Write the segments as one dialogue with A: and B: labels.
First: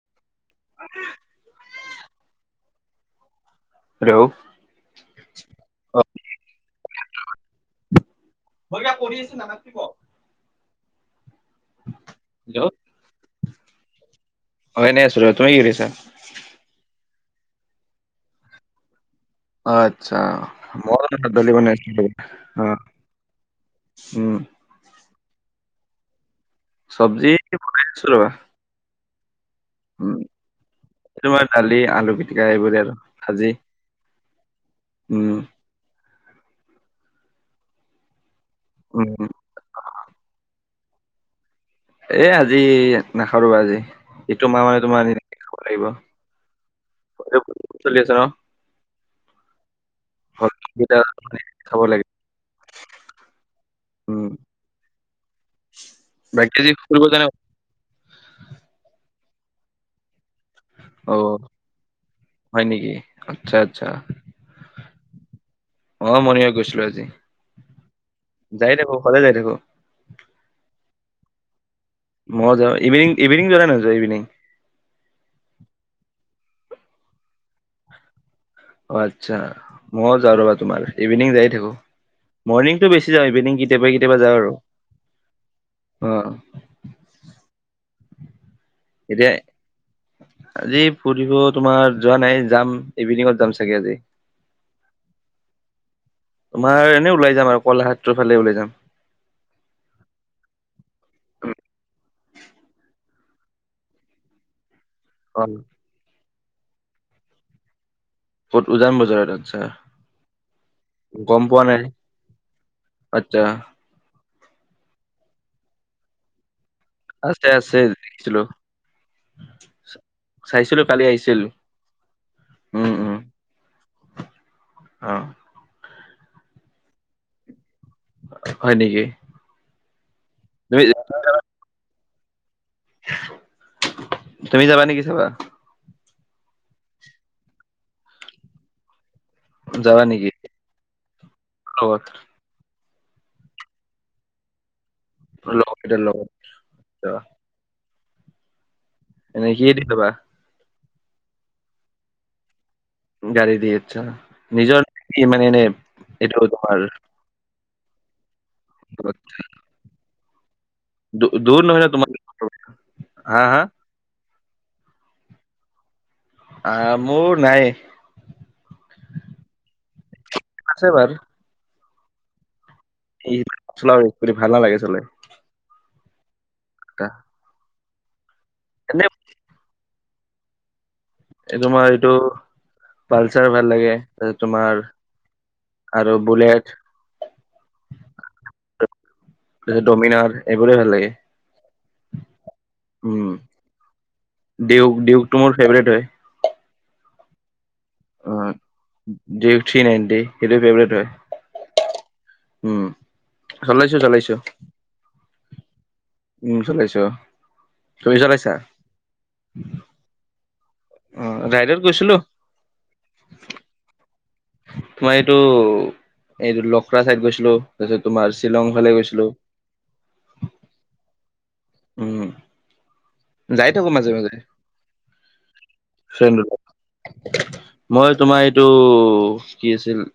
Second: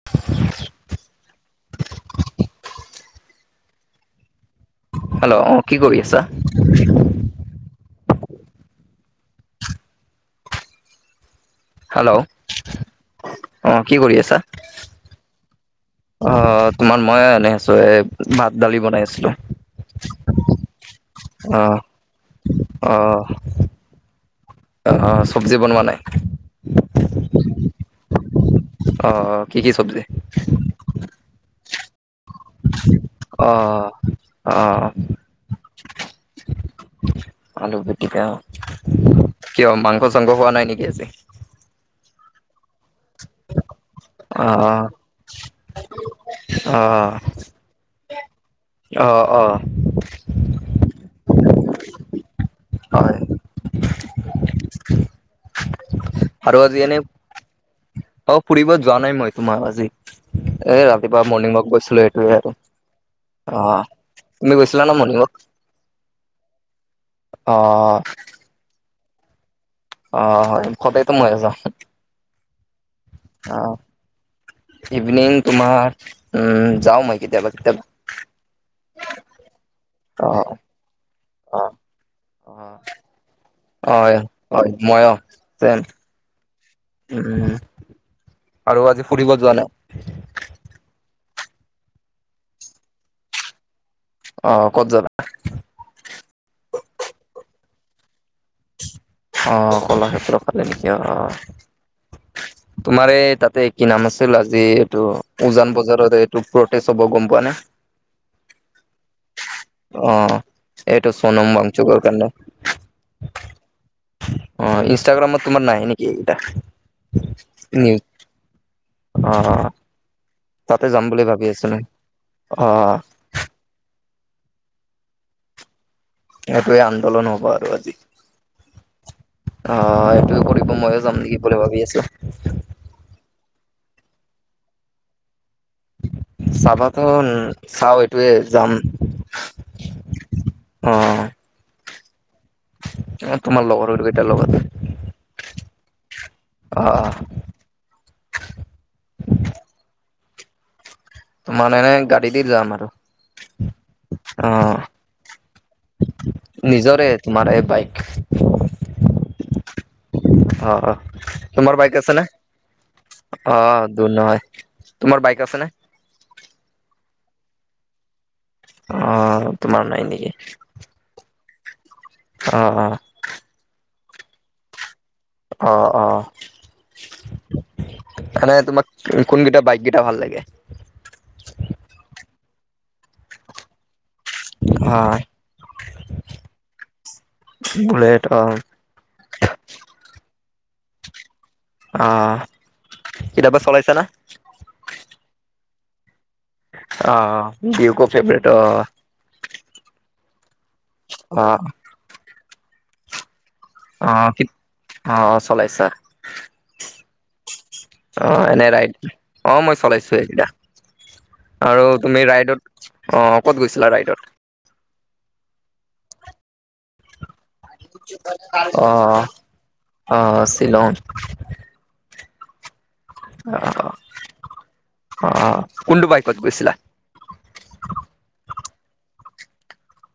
A: [unintelligible]
B: Hello
A: hello অ কি কৰি আছা।
B: [unintelligible]
A: হেল্ল'
B: হেল্ল'
A: অ কি কৰি আছা।
B: অ এনে আছো ৰ‌ তুমি কি কৰি আছা।
A: অ তোমাৰ মই এনে আছো এ ভাত দালি বনাই আছিলো।
B: আচ্ছা মই [inaudible] দালি
A: অ
B: বনাই আছো অ উম।
A: অ অ চব্জি বনোৱা নাই।
B: চব্জি বনাই আছো ৰবা।
A: অ অ কি কি চব।
B: উম তোমাৰ দালি আলু পিট।
A: অ অ অ।
B: উম
A: আলু পিটিকা।
B: উম উম।
A: কিয় মাংস চাংস খোৱা নাই নেকি আজি।
B: এ আজি। নাখাও ৰবা আজি ইটো
A: অ
B: মাহ মানে তোমাৰ [inaudible] খাব লাগিব
A: অ
B: চলি আছে ন।
A: অঁ অঁ।
B: ঘৰত কিবা বনাইছে খাব লাগে
A: হয়
B: উম। বাকী
A: আৰু আজি এনেই
B: ফুৰিব যোৱা নাই
A: অ ফুৰিব যোৱা নাই মই তোমাৰ আজি। এ
B: অ
A: ৰাতিপুৱা মৰ্ণিং ৱাক গৈছিলো এইটোৱে আৰু
B: হয় নেকি আচ্ছা
A: অ।
B: আচ্ছা
A: তুমি গৈছিলা ন মনিং ৱাক।
B: অ মৰণিং ৱাৰ্ক গৈছিলো আজি
A: অ
B: যাই থাকো সদায় যাই থাকো।
A: অ হয় খটেটো মই আছ
B: মই যা ইভিনিং ইভিনিং যোৱা নোয়োৱা ইভিনিং
A: ইভিনং তোমাৰ উম যাও মই কেতিয়াবা কেতিয়াবা
B: অ আচ্ছা মইও যাওঁ ৰ'বা
A: অ'।
B: তোমাৰ ইভিনিং যায় থাকো মৰ্নিংটো বেছি যাওঁ ইভিনং কেতিয়াবা কেতিয়াবা যাওঁ আৰু
A: অ তেন
B: অ
A: উম আৰু আজি
B: এতিয়া
A: ফুৰিব যোৱা নাই
B: আজি ফুৰিব তোমাৰ যোৱা নাই যাম ইভিনিঙত যাম চাগে আজি
A: অ ক'ত যাবা
B: তোমাৰ এনে ওলাই যাম আৰু কলাক্ষেত্ৰৰ ফালে ওলাই যাম
A: অ কলাক্ষেত্ৰ ফালে নেকি অ তোমাৰ এই তাতে কি নাম আছিল আজি টো
B: অ
A: উজান বজাৰত এইটো প্ৰটেচ হ'ব গম পোৱা নে
B: ক'ত উজান বজাৰত আচ্ছা
A: অ এইটো
B: গম
A: সুনম
B: পোৱা
A: মং
B: নাই
A: চু কাণ্ড
B: আচ্ছা
A: অ ইনষ্টাগ্ৰামত তোমাৰ নাহে নেকি এইকেইটা
B: আছে আছে
A: নি
B: দেখিছিলো
A: অ
B: চাইছিলো
A: তাতে
B: কালি
A: যাম বুলি
B: আহিছিল
A: ভাবি আছিলো অ
B: উম উম অ
A: সেইটোৱে আন্দোলন হ'ব আৰু আজি
B: হয় নেকি
A: অ এইটো কৰিব
B: তুমি
A: ময়ো যাম নেকি বুলি ভাবি আছো
B: তুমি যাবা নেকি চাব
A: চাবাতো চাও এইটোৱে যাম
B: যাবা নেকি মোৰ লগত
A: অ তোমাৰ লগৰ কেইটাৰ লগত
B: লগৰকেইটাৰ
A: অ
B: লগত এনেই কি দি খাবা
A: তোমাৰ এনে গাড়ী দি যাম আৰু
B: গাড়ী দি আচ্ছা
A: অ
B: নিজৰ কি মানে এনে এইটো তোমাৰ
A: নিজৰে তোমাৰ এই বাইক অ অ
B: দূ দূৰ
A: তোমাৰ
B: নহয় ন
A: বাইক আছে নে
B: হা
A: অ
B: হা
A: দূৰ নহয় তোমাৰ বাইক আছে নে
B: অ মোৰ নাই
A: অ তোমাৰ নাই নেকি
B: আছে বাৰু
A: অ অ
B: ই ধূলা ভাল লাগে চোন
A: অ অ মানে তোমাক
B: এনে
A: কোনকেইটা বাইককেইটা ভাল লাগে
B: এই তোমাৰ এইটো পালচাৰ ভাল লাগে এ তোমাৰ
A: অ
B: আৰু বুলেট
A: বুলেট অ
B: তাৰপিছত ডোমিনাৰ এইবোৰে ভাল লাগে
A: অ
B: উম
A: কেতিয়াবা চলাইছা না
B: ডিউক ডিউকটো মোৰ ফেভৰেট হয়
A: অ অ ডিউকক
B: অ
A: ফেভৰেট
B: ডিউক থ্ৰি নাইনটি সেইটো ফেভৰেট
A: অ
B: হয় উ
A: অ অ কিত অ অ চলাইছা
B: উম চলাইছো তুমি
A: অ
B: চলাইছা
A: এনে ৰাইড। অ মই চলাইছো এইবিলাক
B: অ ৰাইডত
A: আৰু
B: গৈছিলো
A: তুমি ৰাইডত। অ ক'ত গৈছিলা ৰাইডত।
B: তোমাৰ এইটো এইটো লখৰা চাইদ গৈছিলো তাৰপিছত তোমাৰ শ্বিলং ফালে গৈছিলো।
A: অ অ শ্বিলং।
B: উম। যাই থাকো মাজে মাজে
A: অ কোনটো বাইকত
B: ফ্ৰেণ্ড
A: গৈছিলা?
B: ৰোডত। মই তোমাৰ এইটো কি আছিল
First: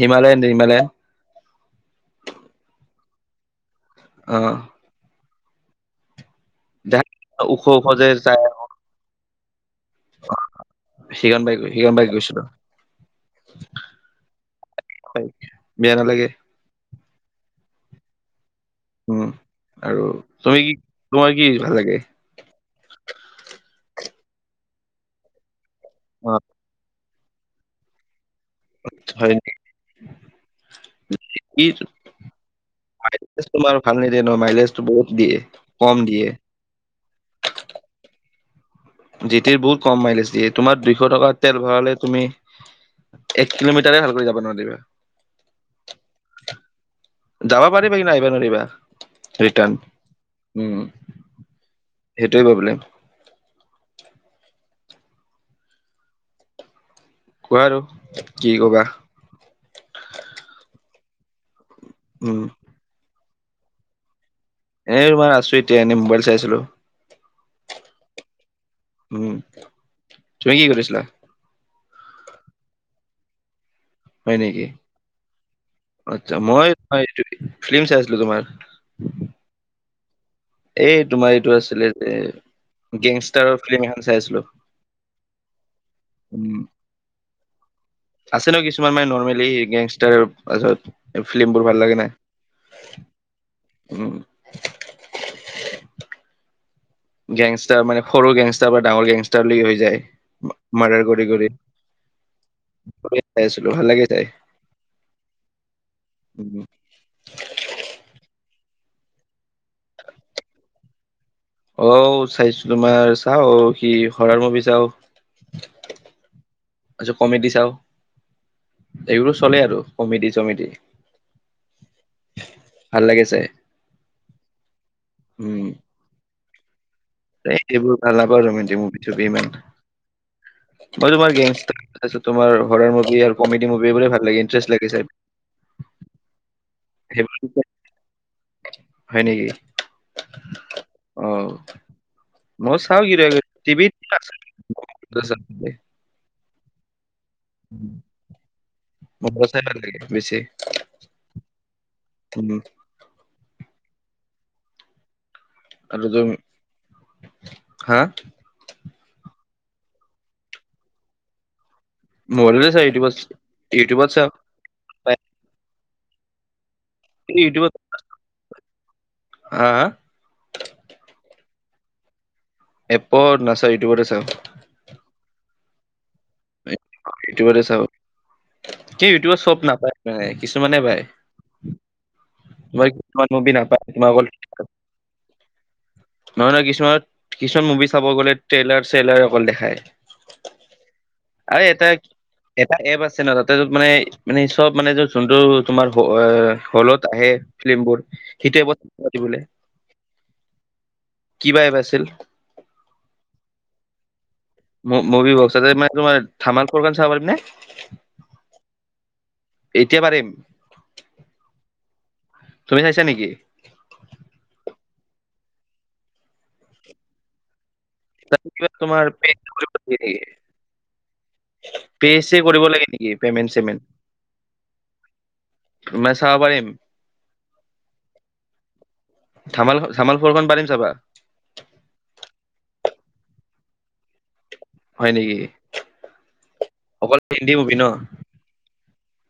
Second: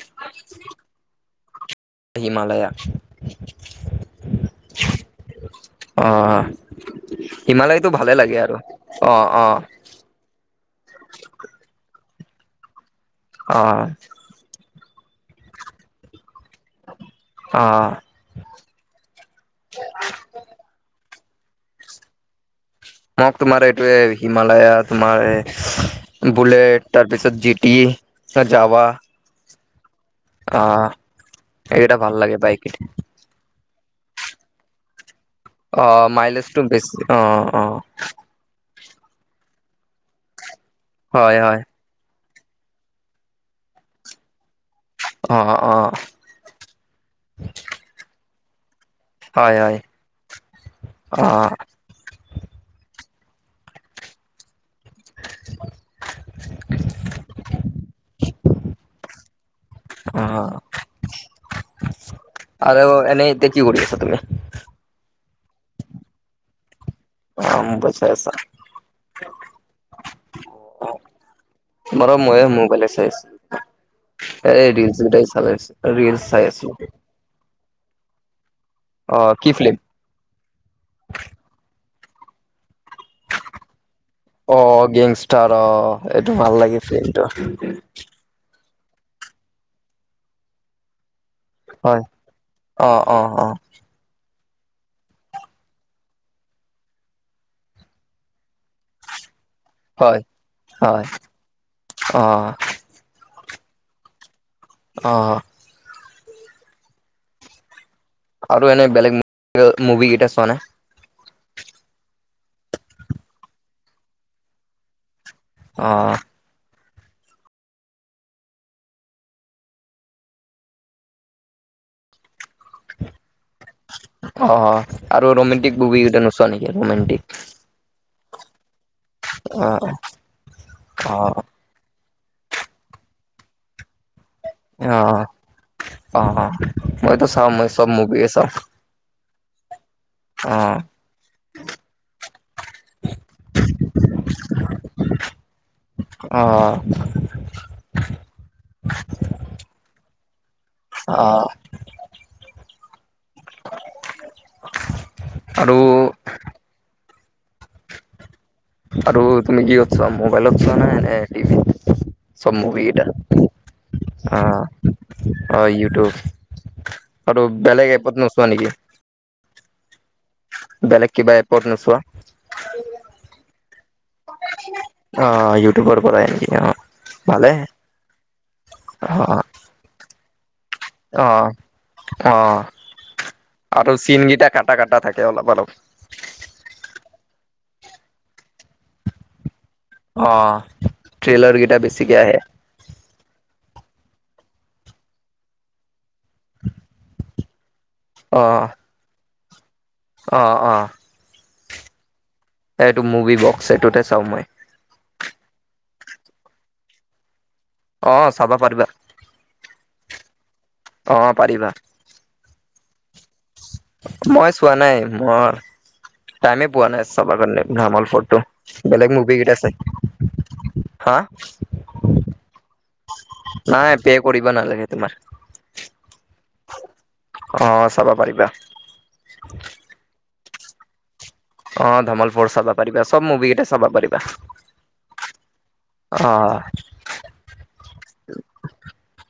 B: হিমালয়া নিৰ্মালায়া
A: হিমালয়া
B: অঁ
A: অ
B: যাই ওখ ওখ
A: হিমালয়টো
B: যে
A: ভালে লাগে আৰু অ অ
B: সিগণ বাই সিগণ বাই গৈছিলো
A: অ।
B: হয় বেয়া নালাগে।
A: অঁ।
B: উম আৰু তুমি কি তোমাৰ কি ভাল লাগে।
A: মোক তোমাৰ এইটোৱে হিমালয়া তোমাৰ এ
B: অ
A: বুলেট। তাৰপিছত জিটিনং তাত যাৱা।
B: হয়নি।
A: আহ এইকেইটা ভাল লাগে বাইক কেইটা।
B: লেজ তোমাৰ ভাল নিদিয়ে ন মাইলেজো বহুত দিয়ে।
A: অ
B: কম দিয়ে
A: মাইলেজটো বেছ অ অ।
B: জিটিৰ বহুত কম মাইলেজ দিয়ে তোমাৰ দুইশ টকা
A: হয় হয়
B: তেল ভৰালে তুমি। এক কিলোমিটাৰে ভালকৈ যাব নোৱাৰিবা।
A: অ অ।
B: যাবা পাৰিবা কিন আহিব নোৱাৰিবা
A: হয় হয়
B: ৰিটাৰ্ণ উম।
A: অ
B: সেইটোৱে প্ৰব্লেম।
A: [unintelligible]
B: কোৱা আৰু কি ক'বা।
A: অ।
B: উম।
A: আৰু এনে এতিয়া কি কৰি আছা তুমি।
B: এ ৰবা আছো এতিয়া এনে মোবাইল চাইছিলো।
A: অ মোবাইল চাই আছা।
B: উম তুমি কি কৰিছিলা।
A: মৰম মইয়ে মোবাইলে চাই আছিলো।
B: হয়
A: এ
B: নেকি
A: ৰিল চিল বিলাক চাই আছিলো ৰিল
B: আচ্ছা
A: চাই
B: মই
A: আছো।
B: ফিল্ম চাই আছিলো তোমাৰ।
A: অ কি ফিল্ম।
B: এই তোমাৰ এইটো আছিলে যে গেংষ্টাৰৰ ফিল্ম এখন চাইছো। [unintelligible]
A: অ! গেংষ্টাৰৰ অ এইটো
B: উম
A: ভাল লাগে ফিল্মটো। [inaudible]
B: আছে ন কিছুমান মানে নৰ্মেলি গেংষ্টাৰৰ পাছত। [unintelligible] ফিল্মবোৰ ভাল লাগে
A: হয়,
B: নাই?
A: অ' অ' অ'।
B: উম! [inaudible] গেংষ্টাৰ মানে সৰু গেংষ্টাৰ বা ডাঙৰ গেংষ্টাৰলৈ হৈ [unintelligible] যায়।
A: হয়, হয়,
B: মাৰ্ডাৰ কৰি-কৰি
A: অ'
B: চাই আছিলো ভাল লাগে চাই। [inaudible]
A: অঁ! [inaudible]
B: উম। [unintelligible]
A: আৰু এনে বেলেগ মুভি কেইটা চোৱা নে? [unintelligible]
B: অ! চাইছো তোমাৰ চাওঁ অ' সি হৰাৰ মুভি চাওঁ। [inaudible]
A: অঁ! [unintelligible]
B: কমেডি চাওঁ। [inaudible] এইবোৰো চলে আৰু কমেডি-চমেডি। [unintelligible] [unintelligible] ভাল লাগে চাই।
A: অ! আৰু ৰোমেণ্টিক মুভি কেইটা নোচোৱা নেকি ৰোমেণ্টিক? [inaudible]
B: এ সেইবোৰ ভাল নাপাওঁ ৰোমেন্টিক মুভি-চুভি ইমান।
A: অ'
B: মই তোমাৰ
A: অ'
B: গেংগ [unintelligible] তাৰপিছত তোমাৰ হৰাৰ মুভি আৰু কমেডি মুভিবোৰে ভাল লাগে। [inaudible]
A: অঁ! অঁ-অঁ! মইতো চাওঁ
B: সেইবোৰ
A: মই চব মুভিয়ে চাওঁ। [inaudible]
B: হয় নেকি?
A: অ'
B: অ! [inaudible] মই চাওঁ কেতিয়াবা-কেতিয়াবা। টিভিত [unintelligible]
A: অঁ! [unintelligible]
B: উম [inaudible] মুভি চাই ভাল লাগে বেছি।
A: অ! [unintelligible]
B: ধন [inaudible] আৰু তুমি [unintelligible] হা!
A: আৰু তুমি কিহত চোৱা মোবাইলত চোৱা নাই নে, নে টিভিত? [unintelligible] চব
B: মোবাইলতে
A: মুভি
B: চাই ইউটিউবত ইউটিউবত চাও
A: কেইটা? অ! [unintelligible] অ! ইউটিউব। আৰু বেলেগ এপত নোচোৱা নেকি? [inaudible]
B: হা-হা? [unintelligible]
A: বেলেগ কিবা এপত নোচোৱা? [unintelligible]
B: এপত নাচাওঁ ইউটিউবতে চাওঁ। [inaudible]
A: [unintelligible] অ! ইউটিউবৰ পৰাই। অ', ভালে
B: ইউটিউবতে চাওঁ। কি ইউটিউবত চব নাপায় মানে কিছুমানে পায়। [unintelligible]
A: অঁ-অঁ!
B: তোমাৰ কিছুমান মুভি নাপায়
A: আৰু
B: তোমাৰ অকল
A: চিনকেইটা কাটা-কাটা থাকে অলপ-অলপ। [inaudible]
B: নহয়-নহয়, কিছুমান-কিছুমান মুভি চাব গ'লে ট্ৰেইলাৰ-চেইলাৰ অকল দেখায়। [inaudible]
A: অঁ! ট্ৰেইলাৰ
B: আৰু
A: কেইটা
B: এটা
A: বেছিকে আহে। [unintelligible]
B: এটা এপ আছে ন তাতে যত মানে-মানে চব মানে যোনটো তোমাৰ অ! হলত আহে। [inaudible] ফিল্মবোৰ সেইটো এপত [unintelligible] বোলে।
A: অঁ-অঁ। [unintelligible]
B: কি বা এপ আছিল? [inaudible]
A: [unintelligible] এইটো মুভি বক্স এইটোতে চাওঁ মই।
B: মু-মুভি বক্সা তাতে মানে তোমাৰ ধামাল ফৰখন চাব পাৰিম নে? [unintelligible]
A: অঁ! চাব পাৰিবা। [unintelligible]
B: এতিয়া পাৰিম? [unintelligible]
A: অঁ! পাৰিবা। [inaudible]
B: তুমি চাইছা নেকি?
A: মই চোৱা নাই মই টাইমে পোৱা নাই চব কাৰণে ভ্ৰাম ফটো
B: তাত কিবা তোমাৰ
A: বেলেগ
B: পে
A: মুভি কেতা আছে,
B: কৰিব লাগে
A: হা?
B: পিএ চি কৰিব লাগে নেকি? পেমেন্ট চেমেন্ট
A: নাই পিএ কৰিব নালাগে তোমাৰ।
B: মই চাব পাৰিম।
A: অ' চাব পাৰিবা।
B: ধামালখন- ধামাল ফৰখন পাৰিম চাবা
A: অ' ধমাল পৰচা [unintelligible] চাবা পাৰিবা ব মুভি কেটা চাবা পাৰিবা।
B: হয় নেকি,
A: অ'
B: অকল হিন্দী মুভি ন?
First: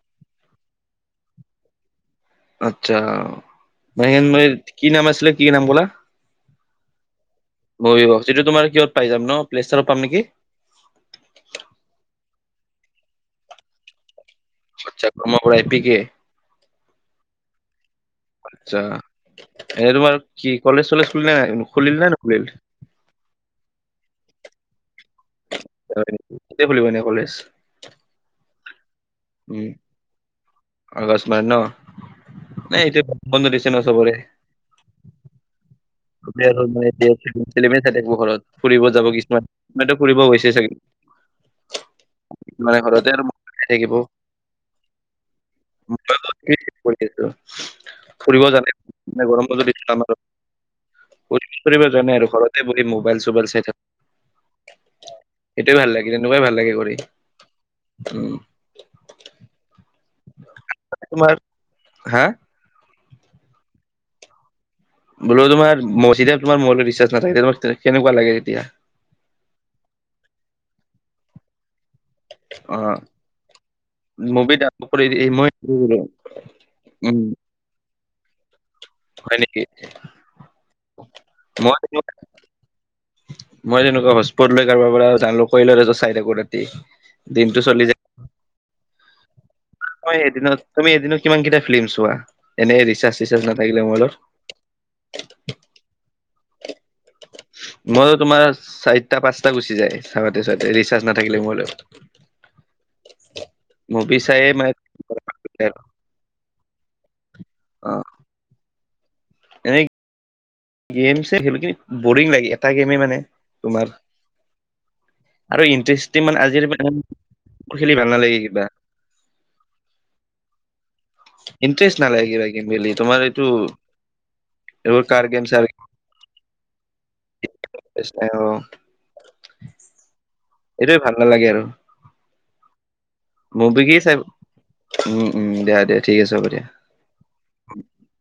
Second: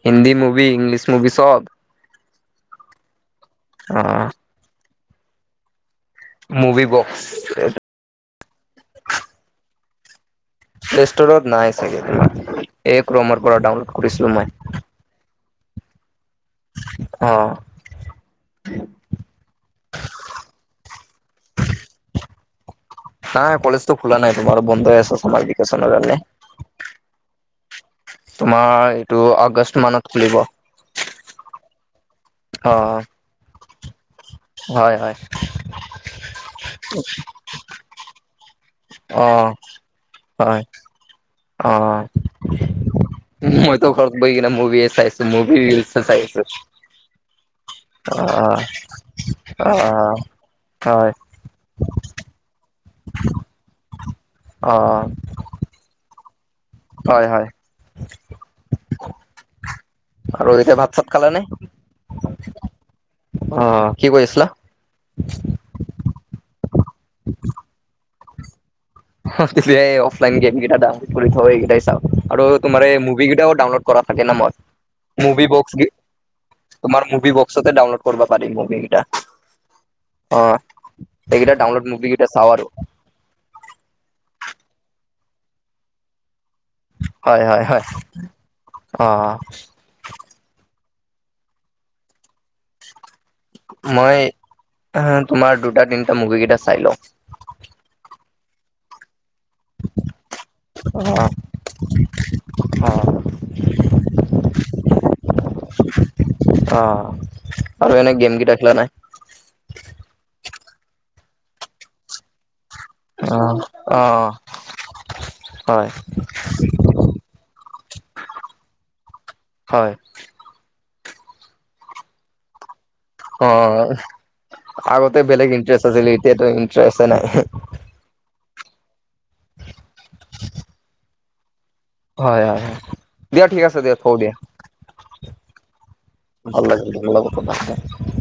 A: হিন্দী মুভি, ইংলিছ মুভি চব।
B: আচ্ছা,
A: অ'
B: কি নাম আছিলে, কি নাম ক'লা?
A: Movie box.
B: [unintelligible] তোমাৰ কিহত পাই যাম নো [unintelligible] পাম নেকি?
A: প্লে ষ্টৰত নাই চাগে তুমাৰ এই ক্ৰমৰ পৰা ডাউনলোড কৰিছিলো মই।
B: আচ্ছা [unintelligible] পৰা এপিকে
A: অ'।
B: আচ্ছা এনে তোমাৰ কি কলেজ চলেজ খুলিলে নাই খুলিল নাই নুখুলিল?
A: নাই কলেজ তো খোল নাই তোমাৰো বন্ধই আছে ছামাৰ বিকাচনৰ
B: হয়
A: কাৰণে।
B: নেকি? কেতিয়া খুলিব এনে কলেজ?
A: তোমাৰ এইটো
B: উম
A: আগষ্ট মানত খুলিব অ'।
B: আগষ্ট মানত ন নে এতিয়া বন্ধ দিছে ন' চবৰে।
A: হয়, হয়।
B: [unintelligible] চাই থাকিব ঘৰত ফুৰিব যাব কিছুমান,
A: অ'
B: কিমানো ফুৰিব গৈছে
A: হয়
B: চাগে।
A: অ'।
B: কিছুমানে ঘৰতে আৰু মোবাইল চাই
A: মইতু
B: থাকিব
A: ঘৰত বহি কেনে মুভি চাইছো মভিৰ
B: মই
A: ৰিল্চে চাইছো।
B: কৰি আছো ফুৰিবও জানে নে গৰমত যদি
A: অ'
B: আমাৰ
A: হয়।
B: কৰিব জানে আৰু ঘৰতে বহি মোবাইল চোবাইল চাই
A: অ
B: থাকো। এইটোৱে ভাল লাগে তেনেকুৱাই ভাল লাগে কৰি।
A: হয় হয়।
B: উম
A: আৰু এতিয়া ভাত চাত খালে
B: তোমাৰ
A: নে?
B: হা
A: অ' কি কৰিছিলা?
B: বোলো তোমাৰ ম চিদেপ তোমাৰ মোবাইলটোত ৰিচাৰ্জ নাথাকে তোমাক কেনেকুৱা লাগে তেতিয়া?
A: অফলাইন গেম কেইটা ডাউনলোড কৰি থও এইকেইটাই চাওঁ। আৰু
B: অ
A: তোমাৰ এই মুভি কেইটাও ডাউনলোড কৰা থাকে ন' মই,
B: মুভি ডাউনলোড কৰি এই
A: মুভি
B: মই
A: বক্স
B: উম
A: তোমাৰ মুভি বক্সতে ডাউনলোড কৰিব পাৰি মুভিকেইটা।
B: হয় নেকি
A: অ' এইকেইটা
B: মই
A: ডাউনলোড মুভি
B: তেনেকুৱা-
A: কেইটা চাওঁ আৰু।
B: মই তেনেকুৱা হস্পট লৈ কাৰোবাৰ পৰা জানো কৰি লওঁ তাছত চাই থাকো ৰাতি।
A: হয়
B: দিনটো
A: হয় হয়, অ', অ'।
B: ত' এদিনত তুমি এদিনত কিমান কেইটা ফিল্ম চোৱা? এনেই ৰিচাৰ্জ চিচাৰ্জ নাথাকিলে মোবাইলত।
A: অহ তোমাৰ দুটা তিনিটা মুভি কেইটা চাই লওঁ।
B: মই তোমাৰ চাই টা পাঁচটা গুচি যায় চাওঁতে চাতে
A: অ
B: ৰিচাৰ্জ নাথাকিলে মোবাইলত। মভি চাইয়ে ম [unintelligible]
A: অ' আৰু এনে গেম কেইটা খেলা নাই?
B: গেমছে খেলি কিনে বৰিং লাগে এটা গেমে মানে
A: অ
B: তোমাৰ
A: অ
B: আৰু
A: হয়
B: ইণ্টাৰেষ্টি মানে আজিৰ মোৰ খেলি ভাল নালাগে কিবা।
A: হয়।
B: ইণ্ট্ৰেষ্টট নালাগে কিবা গেম খেলি। তোমাৰ এইটো
A: অ'
B: এইবোৰ
A: আগতে
B: কাৰ গেম
A: বেলেগ
B: চাৰ
A: ইণ্টাৰেষ্ট আছিল এতিয়াটো ইণ্টাৰেষ্ট নাই।
B: ইনট্ৰাষ্ট নাই অ অ।
A: [unintelligible]
B: এইটোৱে ভাল নালাগে আৰু।
A: হয় হয় হয়, দিয়া ঠিক আছে
B: মুভি কি
A: দিয়া
B: চাই
A: থওঁ দিয়া,
B: উম উম দিয়া দিয়া ঠিক আছে হ'ব দিয়া
A: ভাল ল- [unintelligible]